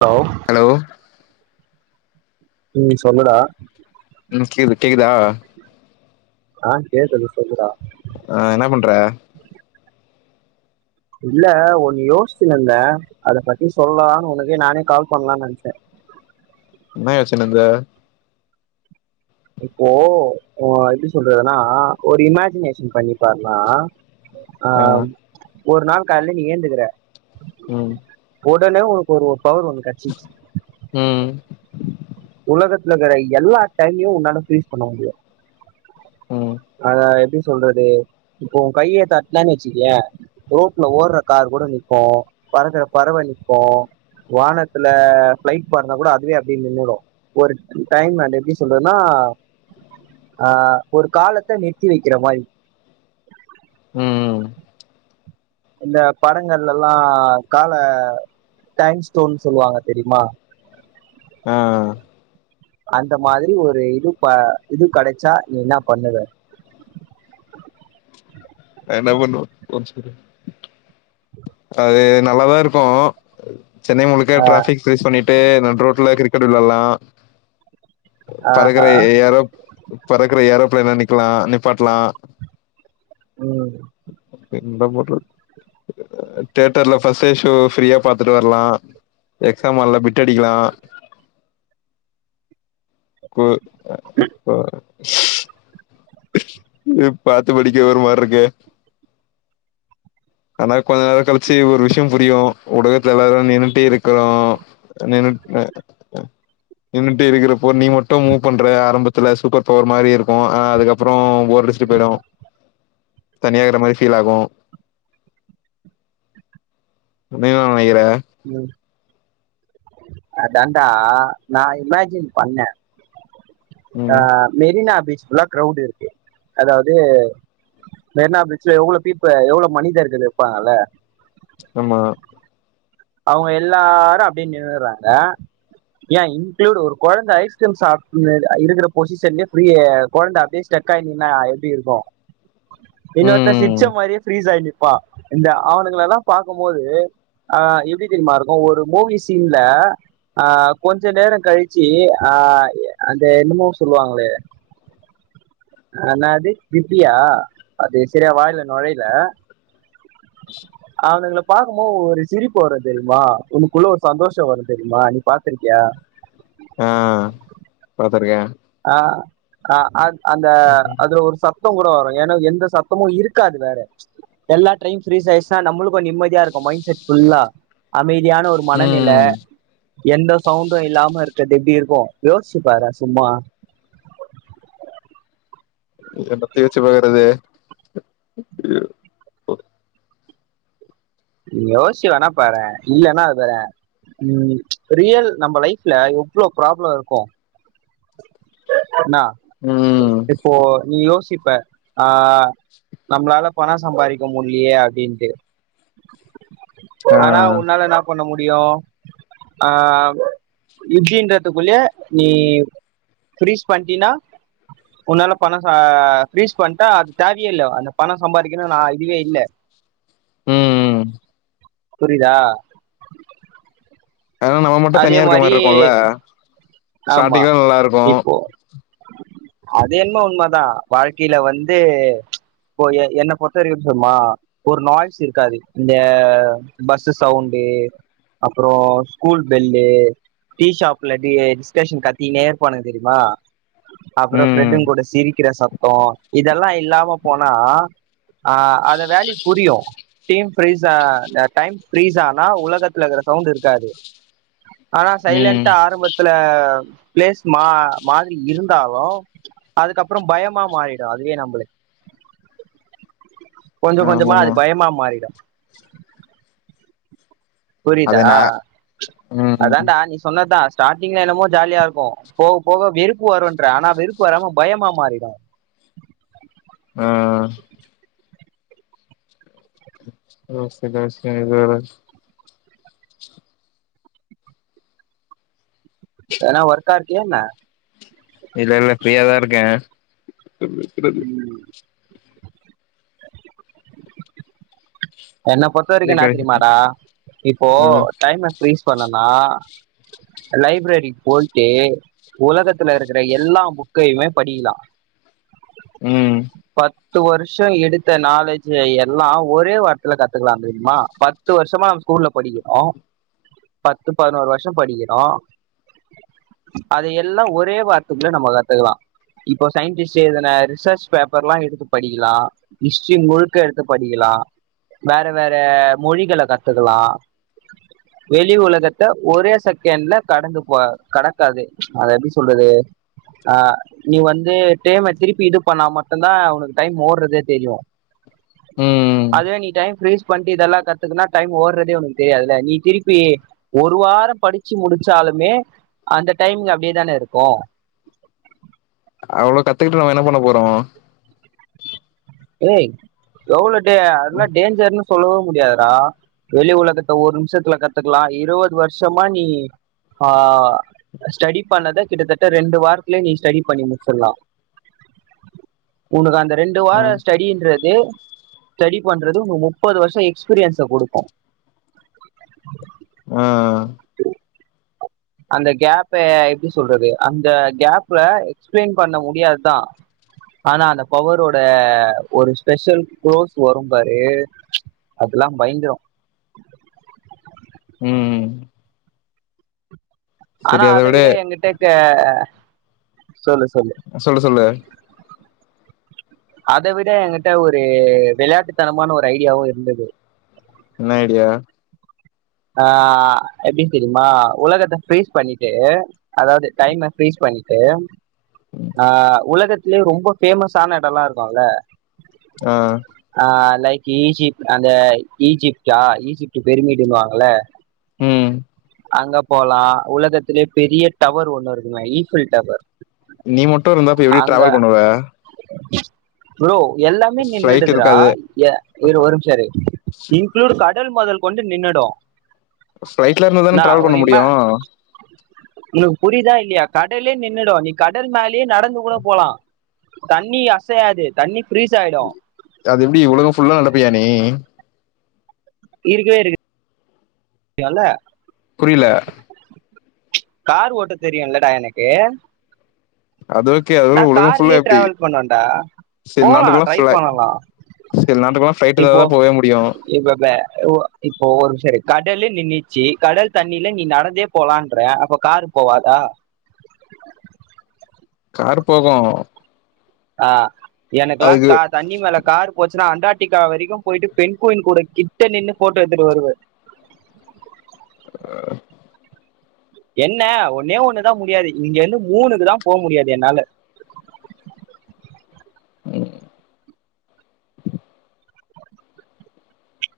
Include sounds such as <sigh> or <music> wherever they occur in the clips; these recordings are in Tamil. லோவ் ஹலோ ம் சொல்லுடா ம் கேக்து கேக்குதா ஆ கேக்குது சொல்லுடா ஆ என்ன பண்ற இல்ல ஒன்னு யோசிச்சுனு இருந்தே அத பத்தி சொல்லான்னு உனக்கு நானே கால் பண்லாம் நெனைச்சே என்ன யோசிச்சுனு இருந்த இப்போ ஓ எப்டி சொல்றதுன்னா ஒரு இமேஜினேஷன் பண்ணி பாருனா ஆ ஒரு நாள் கால்ல நீ ஏந்துக்கற ம் ஓடனே ஊர்க்கு வருவோ பவரு ஒண்ணு கட்சி ம் உலகத்துல இருக்கற எல்லா டைமையு உன்னால பீல் பண்ண முடியாது ம் அத எப்டி சொல்றது இப்போ உன் கையை கட்ன வச்சுக்கயே ரோட்ல ஓடுற கார் கூட நிக்கு பறக்குற பறவ நிக்கு வானத்துல பிளைட் பறந்தா கூட அதுவே அப்டியே நின்னுடு ஒரு டைம் அது எப்டி சொல்றதுன்னா ஆ ஒரு காலத்த நிறுத்தி வைக்கிற மாரி ம் இந்த படங்கள்லலா கால டைம் ஸ்டோன் சொல்லுவாங்க தெரியுமா ஆ அந்த மாரி ஒரு இது ப இது கடைச்சா நீ இன்னா பண்ணுவ என்ன பண்ண அது நல்லாதா இருக்கு சென்னை முழுக்க டிராபிக் ஃபேஸ் பண்ணிட்டே நட்ரோட்டில கிரிக்கெட் வெலாலா ப்பக்கு பறக்கற ஆஹா எ ஏரோப் பறக்கற ஏரோப்ளைனா நிங் க்கலா நிப்பாட்லா ம் வே இந்த போற்றுக்கு தியேட்டர்ல பர்ஸ்டே ஷோ ஃப்ரீயா பாத்துட்டு வரலா எக்ஸாம் ஆள்ல பிட்டு அடிக்கலா ஓ குப்ப பாத்து படிக்க ஒரு மாரிருக்கே ஆனா கொஞ்ச நேர கழிச்சு ஒரு விஷயம் புரியு உலகத்துல எல்லாரு நின்னுட்டே இருக்கிறோ நின்னு நின்னுட்டு இருக்கிறப்போ நீ மட்டு மூவ் பண்ற ஆரம்பத்துல சூப்பர் பவர் மாரிருக்கு ஆனா அதுக்கப்பு அப்றோ போர்ரடிச்சிட்டு போயிடு தனியாகற மாரி ஃபீல் ஆகு <unintelligible> நெனைக்கிற அதாண்டா நா இமேஜின் பண்ணே அ ம் மெரினா பீச் ல்லா கிரௌட் இருக்கு அதாவது மெரினா பீச்ல எவ்ளோ பீப்பு எவ்ளோ மனிதர்கள் இருப்பாங்கல ஆமா அவங்க எல்லாரு அப்டியே நின்னுறாங்க ஏ இன்களூடு ஒரு கொழந்த ஐஸ்கிரீம் ஷாப் இருக்கிற பொசிஷன்லயே ழந்த அப்டியே ஸ்டெக் ஆய் நின்னா எப்டி இருக்கு இன்னொருத்த ம் சிரிச்ச மாரியே <unintelligible> கொழந்த ப்ரீஸ் ஆய் நிப்பா இந்த அவனுங்கலலா பாக்போது ஆ எப் எப்டி தெரியுமா இருக்கு ஒரு மூவி சீன்ல ஆ கொஞ்ச நேரோ கழிச்சு ஆ அந்த என்னமோ சொல்லுவாங்களே ஆ என்னாது <unintelligible> அது சேரியா வாய்ல நொழையில அ அவங்கள பாக்போது ஒரு ஒரு சிரிப்பு வரு தெரியுமா உனக்குள்ள ஒரு சந்தோஷோ வரு தெரியுமா நீ பாத்துருக்கியா சரிக்கா ஆ ஹா அது அந்த அதுல ஒரு சப் சத்தம் கூட வரு ஏன்னா எந்த சத்தமும் இருக்காது வேற. எல்லா ட்ரெயின் ஃப்ரீஸ் ஆயிருச்னா நம்மளுக்கு நிம்மதியா இருக்கு மைண்ட் செட் புல்லா அமை தியான ஒரு மனநில ம் எந்த சவுண்டு இல்லாம இருக்கது எப்டிருக்கு யோசிச்சு பாரே சும்மா இத பத்தி யோச்சி பாக்றது <unintelligible> யோசிச்சி வேணா பாறே இல்லன்னா அது பாறே உம் ப்ச் ரியல் நம்ம லைஃப்ல எவ்ளோ ப்ராப்ளொ இருக்கு? என்னா ம் இப்போ நீ யோசி இப்ப ஆ நம்ளால பண சம்பாதிக்க முடிலயே அப்டின்ட்டு ஆ ஆனா உன்னால என்னா பண்ண மு முடியு இப்டின்றதுக்குள்ளயே நீ ஃப்ரீஸ் பண்ணிட்டினா உன்னால பணம் ச அ ஃப்ரீஸ் பண்ட்டா அது தேவையே இல்ல அந்த பண சம்பாதிக்கணு ஆ இதுவே இல்ல ம் ம் ம் புரிதா அனா நம்ம மட்டு தனியா இருக்க மாரி இருக்கோல்ல. ஆமா ஸ்டார்ட்டிங்ல நல்லா இருக்கு. இப்போ அது என்மோ உண்மதா வாழ்க்கையில வந்து போய் எ என்ன பொறுத்த வரைக்கு சொன்னா ஒரு நாய்ஸ் இருக்காது இந்த பஸ்ஸு சவுண்ட்டு அப்றோ ஸ்கூல் பெல்லே, டீ ஷாப்ல டீ, பிஸ் ஸ்டேஷன் கத்திகுனே இருப்பானுங்க தெரிமா அப்றோ ம் ஃப்ரெண்டுங்க கூட சிரிக்கிற சத் தோ இதெல்லா இல்லாம போனா ஆ அந்த வேல்யு புரியு டீம் ஃப்ரீஸா இல்ல டைம் ஃப்ரீஸ் ஆனா உலகத்துல இருக்குற சவுண்ட் இருக்காது. ஆனா ம் சைலன்ட்டா ஆரம்பதுல அ பிளேஸ் மா மாரி இருந்தாலு அதுக்கப்றோ பயமா மாறிடு அதுவே நம்பளுக் கொஞ்சொ கொஞ்சொமா அது ஆமாமா பயமா மாறிடு. புரிதா? அது நா ம் அதாண்டா நீ சொன்னதுதா ஸ்டாட்டிங்ல என்னமோ ஜாலியா இருக்கு. போக போக வெறுப்பு வருன்ற. ஆனா வெறுப்பு வராம பயமா மாறிடு. ஆ ஓ சந்தோஷோ இது வேற வென்னா ஒர்க்கா இரு க்கியா என்ன? இல்ல இல்ல ஃப்ரீயா தா இருக்கே. இதுக்கு பிறகு என்ன பொறுத்த வரைக்கு என்னா தெரிமாடா இப்போ டைம்ம ஃப்ரீஸ் பண்ணனா லைப்ரரிக்கு போய்ட்டு உலகத்துல இருக்குற எல்லா புக்கையுமே படிக்கலா ம் ப த்து வருஷோ எடுத்த நாலேஜ்ஜ எல்லா ஒரே வ ர்த்துல கத்துக்கலா தெரியுமா பத்து வருஷமா நம்ம ஸ்கூல்ல படிக்கிறோ பத்து பதினோரு வருஷ படிக்கிறோ அத எல்லா ஒரே வாரத்துக்குள்ள நம்ம கத்துக்கலா இப்போ சயின்டிஸ்ட் எழுதுன ரிசர்ச் பேப்பர்லா எடுத்து படிக்கிலா ஹிஸ்ட்ரி முழுக்க எடுத்து படிக்கலா வேற வேற மொழிகள கத்துக்குலா வெளி உலகத்த ஒரே செகண்ட்ல கடந்து போ கடக்காது அத எப்டி சொல்றது ஆ நீ வந்து டேம திருப்பி இது பண்ணா மட்டுதா உனக்கு டைம் ஓட்றதே தெரியு ம் அதுவே நீ ஃப்ரீஸ் பண்ட்டு இதெல்லா கத்துக்குனா டைம் ஓட்றதே உனக்கு தெரியாதுல்ல நீ திருப்பி ஒரு வார படிச்சு முடிச்சாலுமே அந்த டைமிங் அப்டியேதானே இருக்கு அவ்வளோ கத்துக்குட்டு நம்ம என்ன பண்ண போறோ ஏய் எவ்ளோ டே அதெல்லா டேஞ்சர்னு சொல்லவோ முடியாதுடா வெளி உலகத்த ஒரு நிமிஷத்துல கத்துக்குலா இருவது வருஷமா நீ ஆ ஸ்டடி பண்ணத கிட்டத்தட்ட ரெண்டு வாரத்துலயே நீ ஸ்டடி பண்ணி முச்சிட்லா உனக்கு அந்த ரெண்டு ஆ வார ஸ்டடின்றது ஸ்டடி பண்றது உனக்கு முப்பது வருஷ எக்ஸ்பீரியன்ஸ கொடுக்கு ஆ அந்த கேப்ப எப்டி சொல்றது அந்த கேப்ல எக்ஸ்பிளைன் பண்ண முடியாதுதா ஆனா அந்த பவரோட ஒரு ஸ்பெஷல் க்ளோஸ் வரும் பாரு அதுல்லா பயங்கரோ ம் ஆனா அத விட எங்கிட்ட க்க சொல்லு சொல்லு அத விட எங்கிட்ட ஒரு விளையாட்டுத்தனமான ஒரு ஐடியாவு இருந்தது என்ன ஐடியா ஆ எப்டி தெரியுமா உலகத்த ஃப்ரீஸ் பண்ணிட்டு அதாவது டைம ஃப்ரீஸ் பண்ணிட்டு ஆ உலகத் துலயே ரொம்ப ஃபேமஸான எடோல்லா இருக்குல்ல ம் லைக் ஈஜிப்ட் அந்த ஈஜிப்டா ஈஜிப்ட் பெருமிடுனுவங் அல ம் அங்க போலா உலகத்துலே பெரிய டவர் ஒண்ணு இருக்குமே ஈஃபில் டவர் நீ மட்டு இருந்தா அப்போ எப்டி அங்க ட்ராவெல் பண்ணுவ ப்ரோ எல்லாமே ஃப்ளைட் நின்னுடுதுரா இருக்காது ய இரு ஒரு நிமிஷ இரு இன்க்ளூட் க டல் முதல் கொண்டு நின்னுடு சைட்ல இருந்துதான ட்ராவெல் பண்ண இம முடியு உனக்கு புரியதா இல்லையா கடலே நின்னுடு நீ கடல் மேல ப்டியே நடந்து கூட போலா தண்ணி அசையாது தண்ணி ஃப்ரீஸ் ஆயிடும் அது எப்புடி ஒழுங்கா ஃபுல்லா நடப்பியா நீ இருக்கவே இருக்கு க்லால்ல புரியில கார் ஓட்ட தெரியுல்லடா எனக்கு அது ஓகே அது நா உலகம் ஃபுல்லா கார்லே எப்டி டிராவல் பண்ணுவேண்டா சில போலா நாட்டுக்குல்லா ட்ரை ஃப்ளை பண்ணலா சில நாட்டுக்கெல்லா ஃப்ளைட் இருந்தா தா இப்போ தான் போவே முடியு இப்போ ப உ இப்போ ஒரு சரி கடலு நின்னுச்சு கடல் தண்ணில நீ நடந்தே போலான்றே அப்போ காரு போவாதா காரு போகூ ஆ எனக்கெல்லா கா தண்ணி மேல காரு போச்சு சுன்னா அண்டார்ட்டிகா வெரிக்கும் போயிட்டு பெண்குயின் கூட கிட்ட நின்னு ஃபோட்டோ எடுத்துட்டு வருவ ஆஹ என்ன ஒன்னே ஒண்ணுதா முடியாது இங்கந்து மூணுக்குதா போ முடியாது என்னால உஹ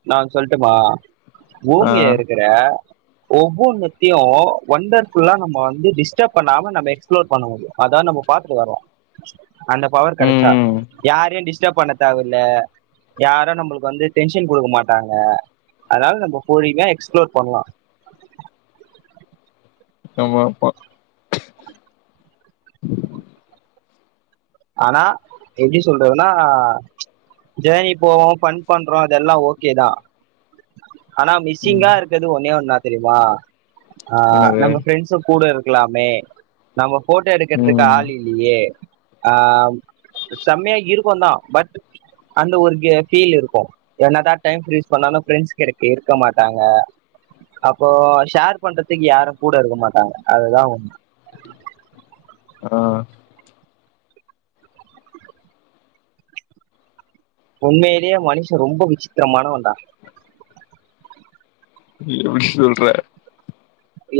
நா ஒன்னு சொல்ட்டுமா ஆ பூமிய இருக்குற ஒவ்வொன்னத்தையு ஒண்டர்ஃபுல்லா நம்ம வந்து டிஸ்டப் பண்ணாம நம்ம எக்ஸ்ப்ளோர் பண்ண முடியு அதா நம்ம பாத்துட்டு வரோ அந்த பவர் கெடச்சா ம் ம் யாரையு டிஸ் டிஸ்டப் பண்ண தேவஇல்ல யாரு நம்பளுக்கு வந்து டென்ஸ் டென்சன் குடுங்க மாட்டாங்க அதுனால நம்போ கூலிங்கா எக்ஸ்ப்ளோர் பண்லா ஆமா அப்பா உ <unintelligible> ஆனா எப்டி சொல்றதுன்னா ஜர்னி போவோ ஃபன் பண்றோ அதெல்லா ஓகேதா ஆனா மிஸ்ஸிங்கா ம் இருக்கது ஒன்னே ஒன்னா தெரிமா ஆ என்னது நம்ம ஃப்ரெண்ட்ஸு கூட இரு இருக்கலாமே நம்ம போட்டோ எடுக்கறதுக்கு ம் ஆள் இல்லியே ஆ செம்மையா இருக்கு தா பட் அந்த ஒரு கெ ஃபீல் இருக்கு என்னதா டைம் ஃப்ரீஸ் பண்ணாலு ப்ரெண்ட்ஸ் கெடைக்க இருக்க மாட்டாங்க அப்போ ஷேர் பண்றதுக்கு யாரு கூட இருக்க மாட்டாங்க அதுதா ஒன்னு ஆ உண்மேலயே மனுஷ ரொம்ப விச்சித்திரமானவன் <unintelligible> <unintelligible> சொல்ற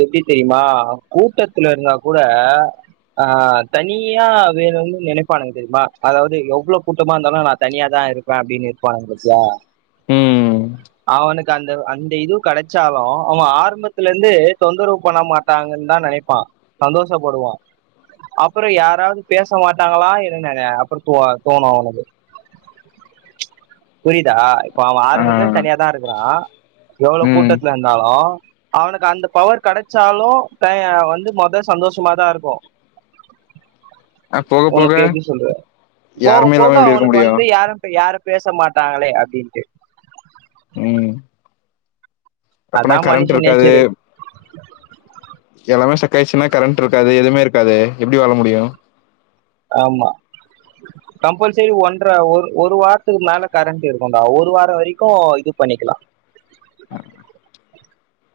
எப்டி தெரியுமா கூட்டத்துல இருந்தா கூட ஆ தனியா வேற வந்து நெனைப்பானுங்க தெரியுமா அதாவது எவ்ளோ கூட்டமா இருந்தாலு நா தனியாதா இருப்பே அப்டின்னு இருப்பானுங்க பாத்தியா ம் அவனுக் அந்த அந்த இதுவு கெடைச்சாலு அவ ஆரம்பத்துல இருந்து தொந்தரவு பண்ண மாட்டாங்கன் தா நெனைப்பா சந்தோஷப்படுவோ அப்பறோ யாராவது பேச மாட்டாங்களா <unintelligible> அப்பறோ தோ தோணு அவ அவனுக்கு புரியுதா இப்ப அவ ஆ ஆரம்பத்துல இருந்து தனியாதா இருக்குறா எவ்ளோ ம் கூட்டத்துல இருந்தாலு அவனுக்கு அந்த பவர் கெடைச்சாலு டைய வந்து மொத சந்தோஷமாதா இருக்கு அ போக போக உனக்கு எப்டி சொல்ற போக யாருமே போக இல்லாம எப்டி இருக்க அவனுக்கு முடியு வந்து யாருட யாரு பேச மாட்டாங்களே அப்டின்ட்டு ம் அப்பனா அதா கரண்ட் மனுஷ இருக்காது நேச்சரு எல்லாமே சக்காயிருச்சுன்னா கரண்ட் இருக்காது எதுவுமே இருக்காது எப்டி வாழ முடியு ஆமா கம்பல்சரி ஒன்ற ஒரு ஒரு வாரத்துக்கு மேல கரண்ட் இருக்குன்டா ஒரு வாரோ வரைக்கு இது பண்ணிக்கிலா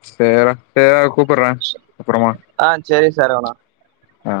சேர்ரா சேர்ரா கூப்பற்றே அப்றமா ஆ சரி சரவணா ஆ